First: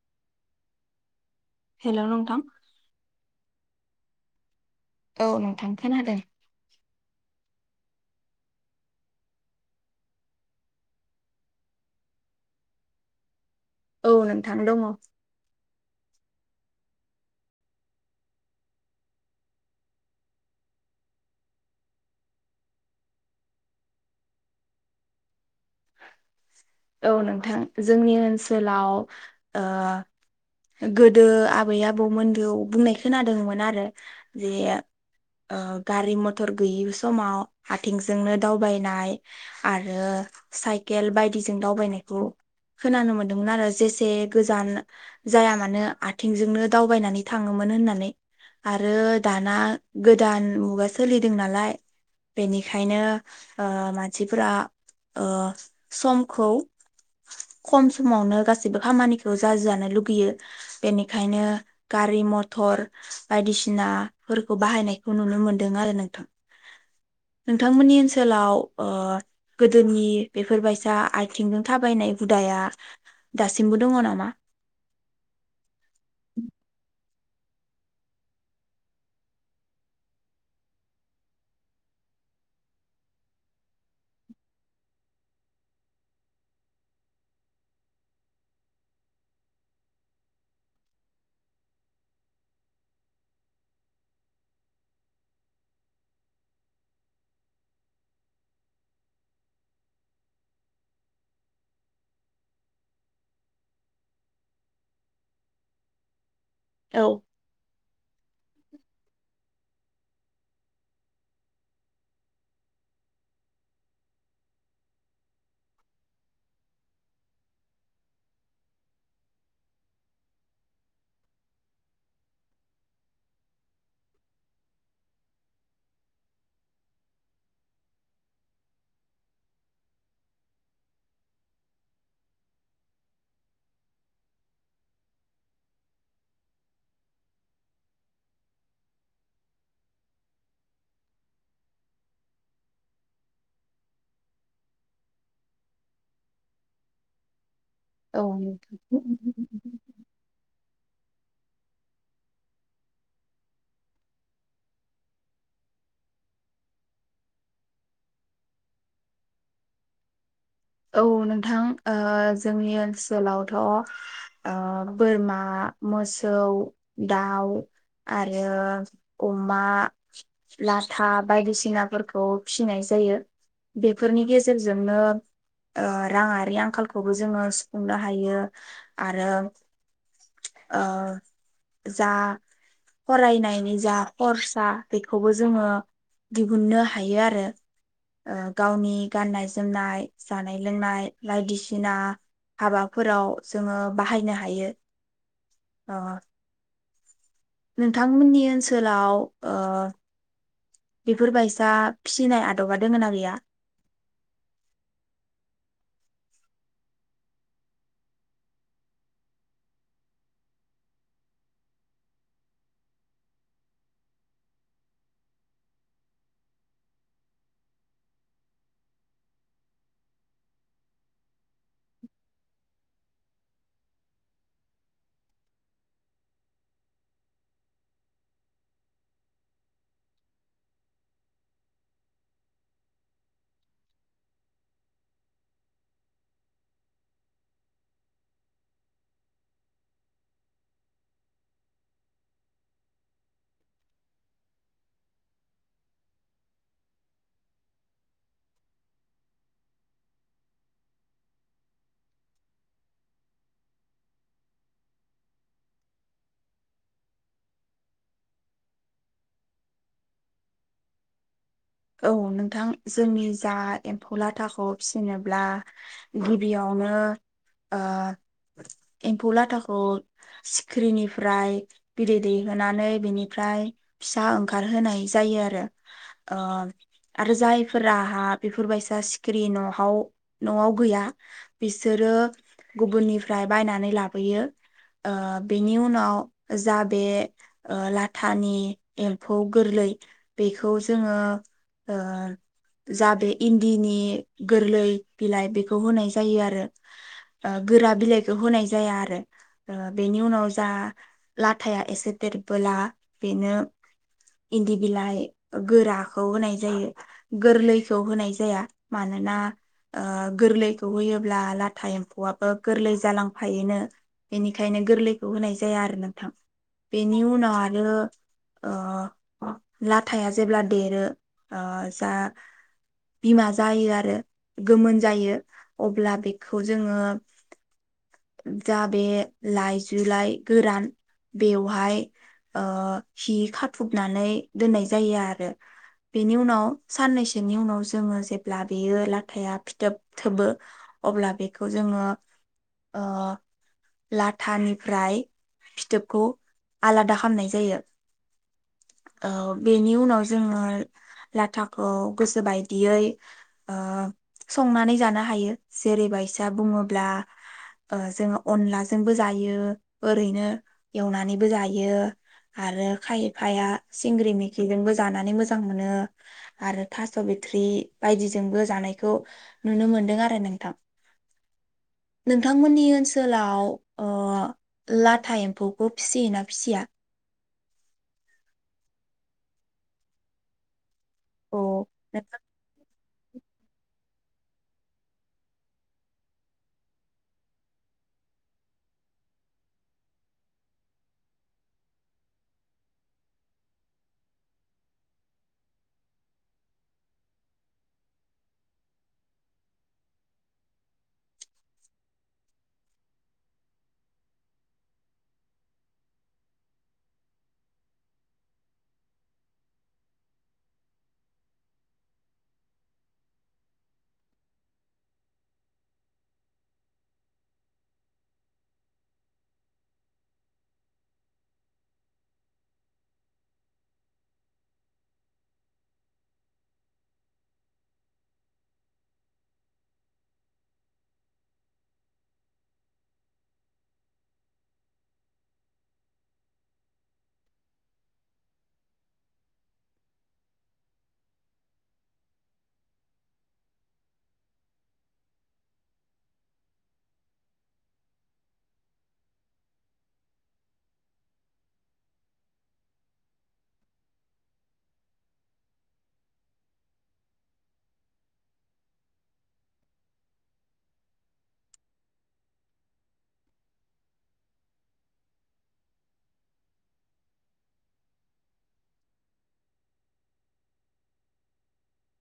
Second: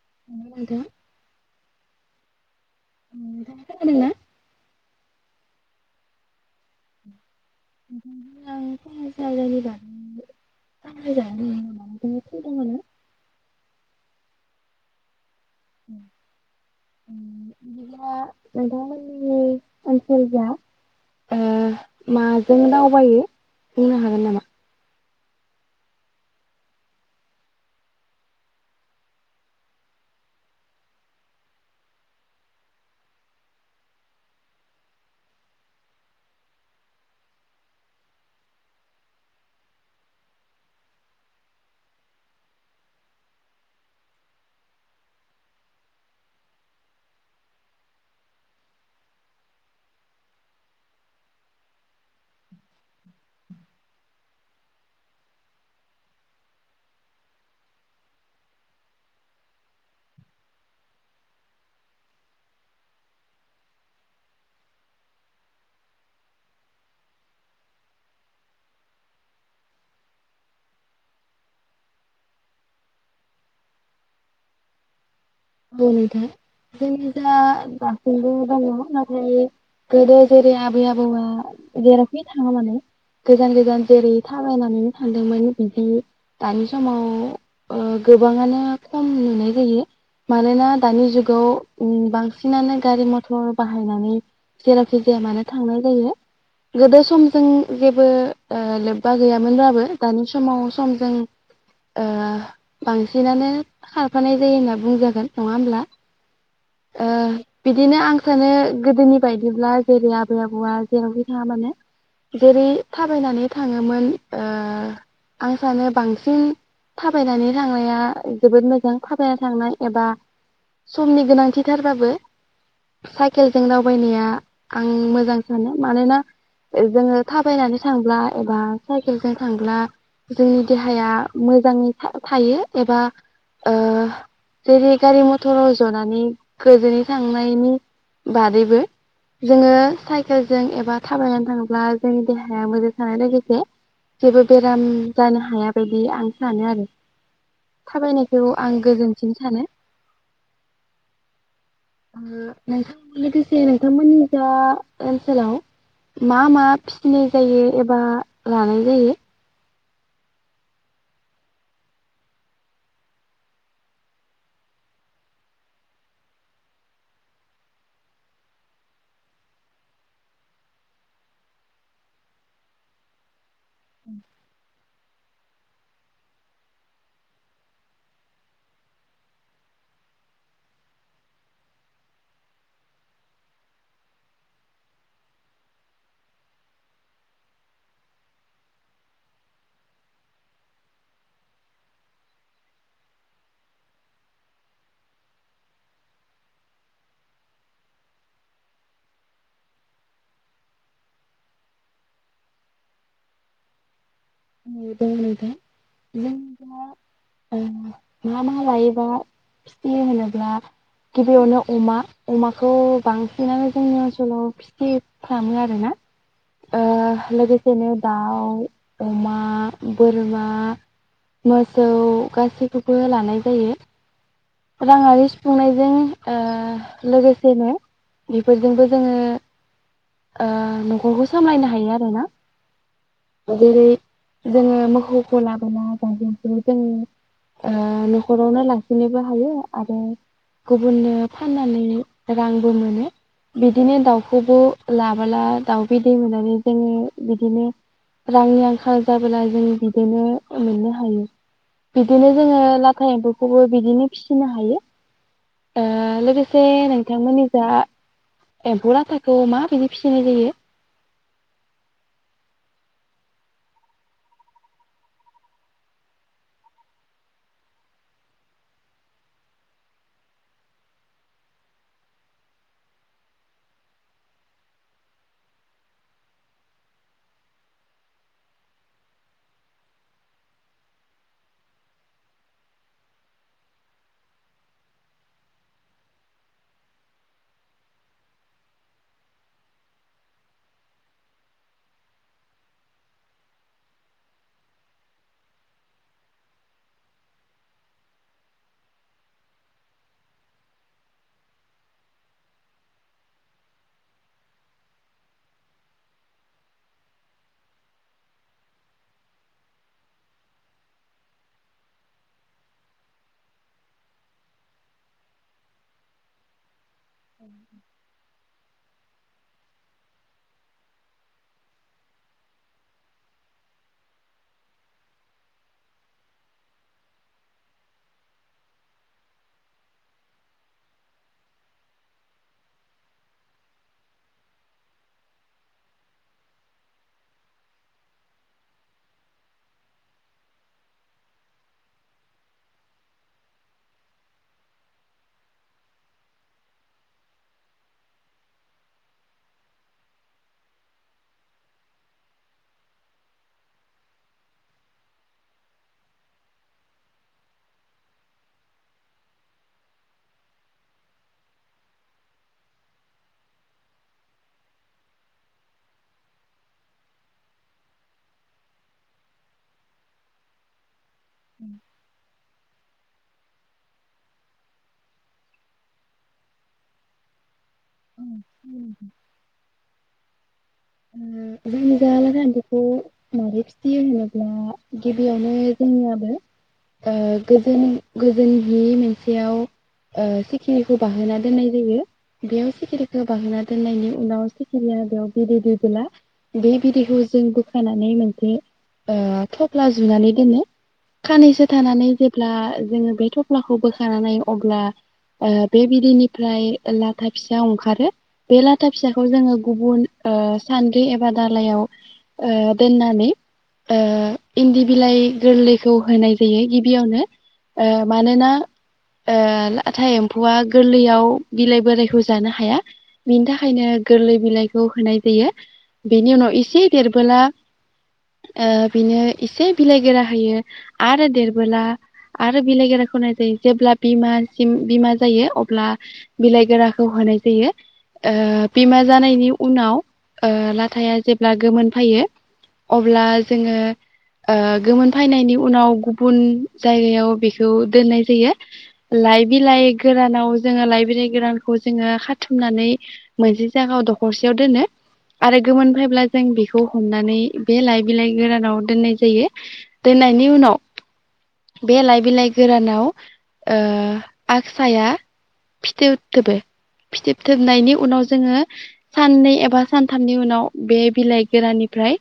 [unintelligible] हेल नोंथां [unintelligible] औ नोंथां खोनादों [unintelligible] ना? औ नोंथां दङ नोंथांमोनि [unintelligible] माजों दावबायो बुंनो हागोन नामा औ नोंथां जोंनि ओनसोलाव ओ गोदो आबै आबौमोनबो बुंनाय खोनादोंमोन आरो जे ओ गारि मथर गैयि समाव आथिंजोंनो दावबायनाय आरो साइके [unintelligible] खेल बायदिजों दावबायनायखौ खोनानो मोनदोंमोन आरो जेसे गोजान जाया मानो आथिंजोंनो दावबायनानै थाङोमोन होननानै आरो दाना गोदान मुगा सोलिदों नालाय बेनिखायनो ओ मानसिफोरा ओ समखौ खम समावनो गासैबो खामानिखौ जाजानो लुगैयो बेनिखायनो गारि मथर बायदिसिनाफोरखौ बाहायनायखौ नुनो मोनदों आरो नोंथां नोंथांमोननि ओनसोलाव ओ गोदोनि बेफोरबायदि जा आथिंजों थाबायनाय हुदाया दासिमबो दङ नामा औ नोथां जोंनि दा दासिमबो दङ नाथाय गोदो जेरै आबै आबौआ जेरावखि थाङा मानो गोजान गोजान जेरै थाबायनानैनो थांदोंमोन बिदि दानि समाव ओ गोबाङानो खम नुनाय जायो मानोना दानि जुगाव बांसिनानो गारि मथर बाहायनानै जेरावखि जाया मानो थांनाय जायो गोदो समजों जेबो लोब्बा गैयामोनब्लाबो दानि समाव समजों ओ बांसिनानो खारफानाय जायो होनना बुंजा गोन नङा होमब्ला औ ओ बिदिनो आं सानो गोदोनि बायदि जेब्ला जोंनि आबै आबौआ जेरावखि थाङा मानो जेरै थाबायनानै थाङोमोन ओ आं सानो बांसिन थाबायनानै थांनाया जोबोद मोजां थाबायनानै थांनाय एबा समनि गोनांथिथारबाबो साइकेलजों दावबायनाया आं मोजां सानो मानोना जोङो थाबायनानै थांब्ला एबा साइकेलजों थांब्ला जोंनि देहाया मोजाङै थायो एबा ओ जेरै गारि मथराव जनानै गोजोनै थांनायनि बादैबो जोङो साइकेलजों एबा थाबायनानै थांब्ला जोंनि देहाया मोजां थानाय लोगोसे जेबो बेराम जानो हाया बायदि आं सानो आरो औ थाबायनायखौ आं नोंथां गोजोन [unintelligible] लोगोसे नोंथांमोननि जा ओनसोलाव मा मा फिसिनाय जायो एबा लानाय जायो औ नोंथां जोंनि ओनसोलावथ' ओ बोरमा, मोसौ, दाउ आरो अमा, लाथा बायदिसिनाफोरखौ फिनाय जायो बेफोरनि गेजेरजोंनो औ राङारि आंखालखौबो जोङो सुफुंनो हायो आरो ओ जा फरायनायनि जा खरसा बेखौबो जोङो दिहुननो हायो आरो ओ गावनि गाननाय जोमनाय जानाय लोंनाय बायदिसिना हाबाफोराव जोङो बाहायनो हायो अ नोंथांमोननि ओनसोलाव ओ बेफोरबायसा फिसिनाय आदबा दोङो ना गैया? दं नोथां जों [unintelligible] दा ओ मा मा लायोबा फिसिहोनोब्ला गिबियावनो अमा अमाखौ बांसिनानो जोंनि ओनसोलाव फिसिफ्रामो आरोना ओ लोगोसेनो दाउ अमा बोरमा मोसौ गासैखौबो लानाय जायो राङारि सुफुंनायजों ओ लोगोसेनो बेफोरजोंबो जोङो ओ न'खरखौ सामलायनो हायो आरोना जेरै जोङो मोखौखौ लाबोला गारजेनखौ जोङो ओ न'खरावनो लांखिनोबो हायो आरो गुबुननो फाननानै रांबो मोनो बिदिनो दाउखौबो लाबोला दाउ बिदै मोनानै जोङो बिदिनो रांनि आंखाल जाबोला जों बिदिनो मोननो हायो बिदिनो जोङो लाथा एम्फौखौबो बिदिनो फिसिनो हायो ओ लोगोसे नोंथांमोननि जा एम्फौ लाथाखौ मा बिदि‌ फिसिनाय जायो औ नोंथां जोंनि जा एम्फौ लाथाखौ फिसिनोब्ला गिबियावनो ओ एम्फौ लाथाखौ सिखिरिनिफ्राय बिदै दैहोनोनानै बेनिफ्राय फिसा ओंखारहोनाय जायो आरो ओ आरो जायफोराहा बेफोरबायसा सिखिरि नहाव नआव गैया बिसोरो गुबुननिफ्राय बायनानै लाबोयो ओ बेनि उनाव जा बे लाथानि एम्फौ गोरलै बेखौ जोङो ओ जा बे इन्दिनि गोरलै बिलाइ बेखौ होनाय जायो आरो गोरा बिलाइखौ होनाय जाया आरो बेनि उनाव जा लाथाया एसे देरबोला बेनो इन्दि बिलाइ गोराखौ होनाय जायो गोरलैखौ होनाय जाया मानोना ओ गोरलैखौ होयोब्ला लाथा एम्फौआबो गोरलै जालांफायोनो बेनिखायनो गोरलैखौ होनाय जाया आरो नोंथां बेनि उनाव आरो ओ ला हिथाया जेब्ला देरो जा बिमा जायो आरो गोमोन जायो अब्ला बेखौ जोङो जा बे लाइजुलाइ गोरान बेवहाय ओ हि खाथुबनानै दोननाय जायो आरो बेनि उनाव साननैसोनि उनाव जोङो जेब्ला बेयो लाथाया फिथोब थोबो अब्ला बेखौ जोङो ओ लाथानिफ्राय फिथोबखौ आलादा खालामनाय जायो ओ बेनि उनाव जोङो लाथाखौ गोसो बायदियै ओ संनानै जानो हायो जेरै बायसा बुङोब्ला ओ जोङो अनलाजोंबो जायो ओरैनो एवनानैबो जायो आरो खायफाया सिंग्रि मै [unintelligible] बिजोंबो जानानै मोजां मोनो आरो थास' बिथ्रि बायदिजोंबो जानायखौ नुनो मोनदों आरो नोंथां नोंथांमोननि ओनसोल जोलाव ओ लाथा एम्फौखौ फिसियोना फिसिया उम उम [unintelligible] औ जों जाला नोंथां सानथोखौ‌ [inaudible] मारै फिसियो होनोब्ला गिबियावनो जोंनियाबो ओ गोजोन गोजोन जि मोनसेयाव ओ सिखिरिखौ बाहोना दोननाय जायो बेयाव सिखिरिखौ बाहोना दोननायनि उनाव सिखिरिया बेयाव बिदै दैबोला बे बिदैखौ जों बोखानानै मोनसे ओ थफ्ला जुनानै दोनो खाननैसो थानानै जेब्ला जोङो बे थफ्लाखौ बोखानानै नायो अब्ला ओ बे बिदैनिफ्राय लाथा फिसा अंखारो बे लाथा फिसाखौ जोङो गुबुन ओ सान बे एबा दालायाव ओ दोननानै ओ इन्दि बिलाइ गोरलैखौ होनाय जायो गिबियावनो ओ मानोना ओ लाथा एम्फौआ गोरलैयाव बिलाइ बोराइखौ जानो हाया बिनि थाखायनो गोरलै बिलाइखौ होनाय जायो बेनि उनाव एसे देरबोला ओ बिनो एसे बिलाइ गोरा होयो आरो देरबोला आरो बिलाइ गोराखौनो होनाय जायो जेब्ला बिमासिम बिमा जायो अब्ला बिलाइ गोराखौ होनाय जायो ओ बिमा जानायनि उनाव ओ फिथाइआ जेब्ला गोमोन फायो अब्ला जोङो ओ गोमोन फाइनायनि उनाव गुबुन जायगायाव बेखौ दोननाय जायो लाइ बिलाइ गोरानाव जोङो लाइ बिलाइ गोरानखौ जोङो खाथुमनानै मोनसे जायगायाव दखरसेयाव दोनो आरो गोमोन फैब्ला जों बेखौ हमनानै बे लाइ बिलाइ गोरानाव दोननाय जायो दोननायनि उनाव बे लाइ बिलाइ गोरानाव ओ आसाया फिथोबथोबो फिथोबथोबनायनि उनाव जोङो साननै एबा सानथामनि उनाव बे बिलाइ गोराननिफ्राय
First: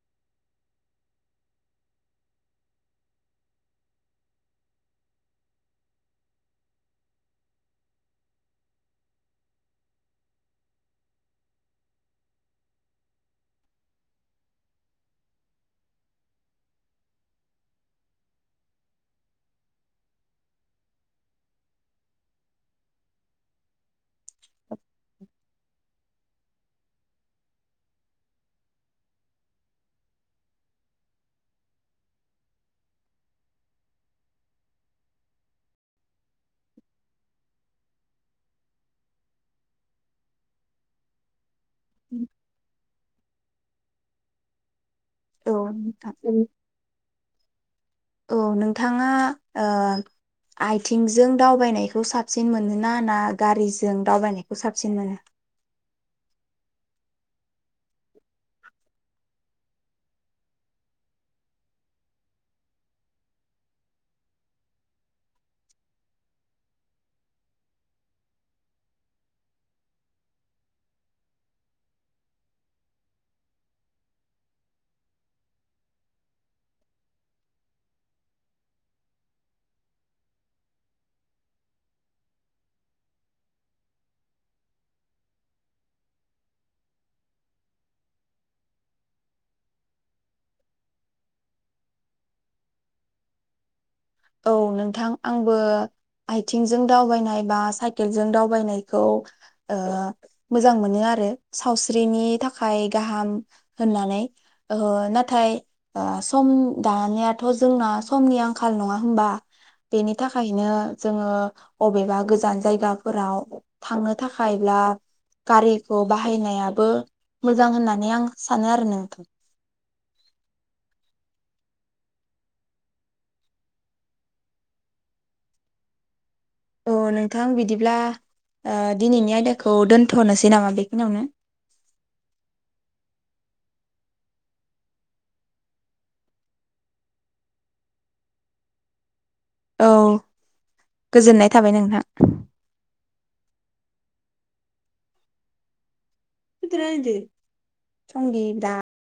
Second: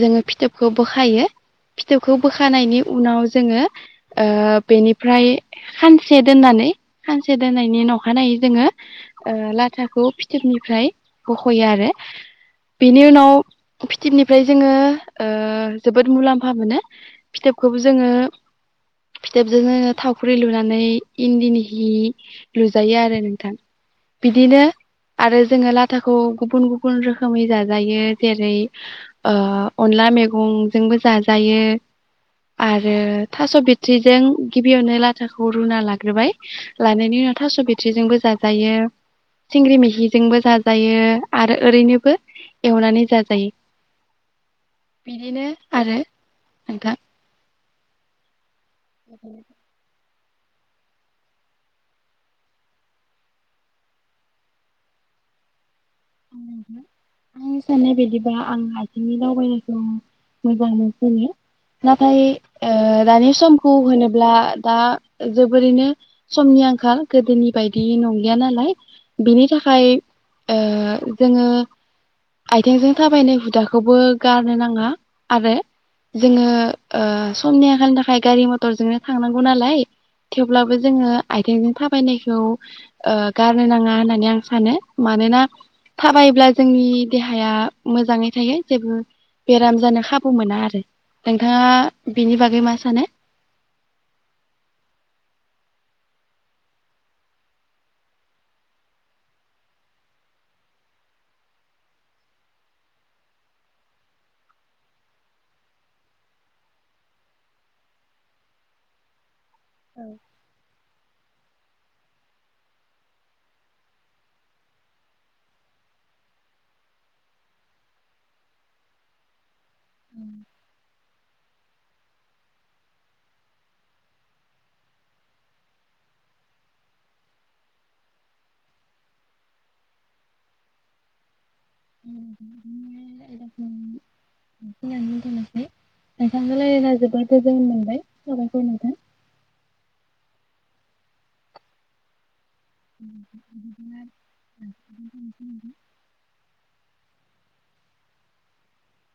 जोङो फिथोबखौ बोखायो फिथोबखौ बोखानायनि उनाव जोङो ओ बेनिफ्राय खानसे दोननानै खानसे दोननायनि अखानायै जोङो लाथाखौ फिथोबनिफ्राय बख'यो आरो बेनि उनाव फिथोबनिफ्राय जोङो ओ जोबोद मुलाम्फा मोनो फिथोबखौबो जोङो फिथोबजो जों थावख्रि लुनानै इन्दिनि हि लुजायो आरो नोंथां बिदिनो आरो जोङो लाथाखौ गुबुन गुबुन रोखोमै जाज जायो जेरै ओ अनला मेगंजोंबो जाजायो आरो थास' बिथ्रिजों गिबियावनो लाथाखौ रुना लाग्रोबाय लानायनि उनाव थास' बिथ्रिजोंबो जाजायो सिंग्रि मैखिजोंबो जाजायो आरो ओरैनोबो नानै जाजायो बिदिनो आरो नोंथां औ नों थाङा ओ आइथिंजों दावबायनायखौ साबसिन मोनोना ना ना गारिजों दावबायनायखौ साबसिन मोनो आंनि साननाय बायदिबा आं आइथिंजों दावबायनायखौ मोजां मोनसिनो नाथाय दानि समखौ होनोब्ला दा जोबोरैनो समनि आंखाल गोदोनि बायदि नंलिया नालाय बेनि थाखाय ओ जोङो आइथेंजों थाबायनाय हुदाखौबो गारनो नाङा आरो जोङो ओ समनि आंखालनि थाखाय गारि मथरजोंनो थांनांगौ नालाय थेवब्लाबो जोङो आइथेंजों थाबायनायखौ ओ गारनो नाङा होननानै आं सानो मानोना थाबायोब्ला जोंनि देहाया मोजाङै थायो जेबो बेराम जानो खाबु मोना आरो नोंथाङा बेनि बागै मा सानो औ नोंथां आंबो आथिंजों दावबायनाय बा साइकेलजों दावबायनायखौ ओ मोजां मोनो आरो सावस्रिनि थाखाय गाहाम होननानै ओ नाथाय अ सम दानियाथ' जोंना समनि आंखाल नङा होमबा बेनि थाखायनो जोङो अबेबा गोजान जायगाफोराव थांनो थाखायब्ला गारिखौ बाहायनायाबो मोजां होननानै आं सानो आरो नों औ नोंथां बिदिब्ला ओ दिनैनि आयदाखौ दोन्थनोसै नामा बेखिनियावनो [unintelligible] औ गोजोननाय थाबाय नोंथां [inaudible] [unintelligible] संगि [unintelligible]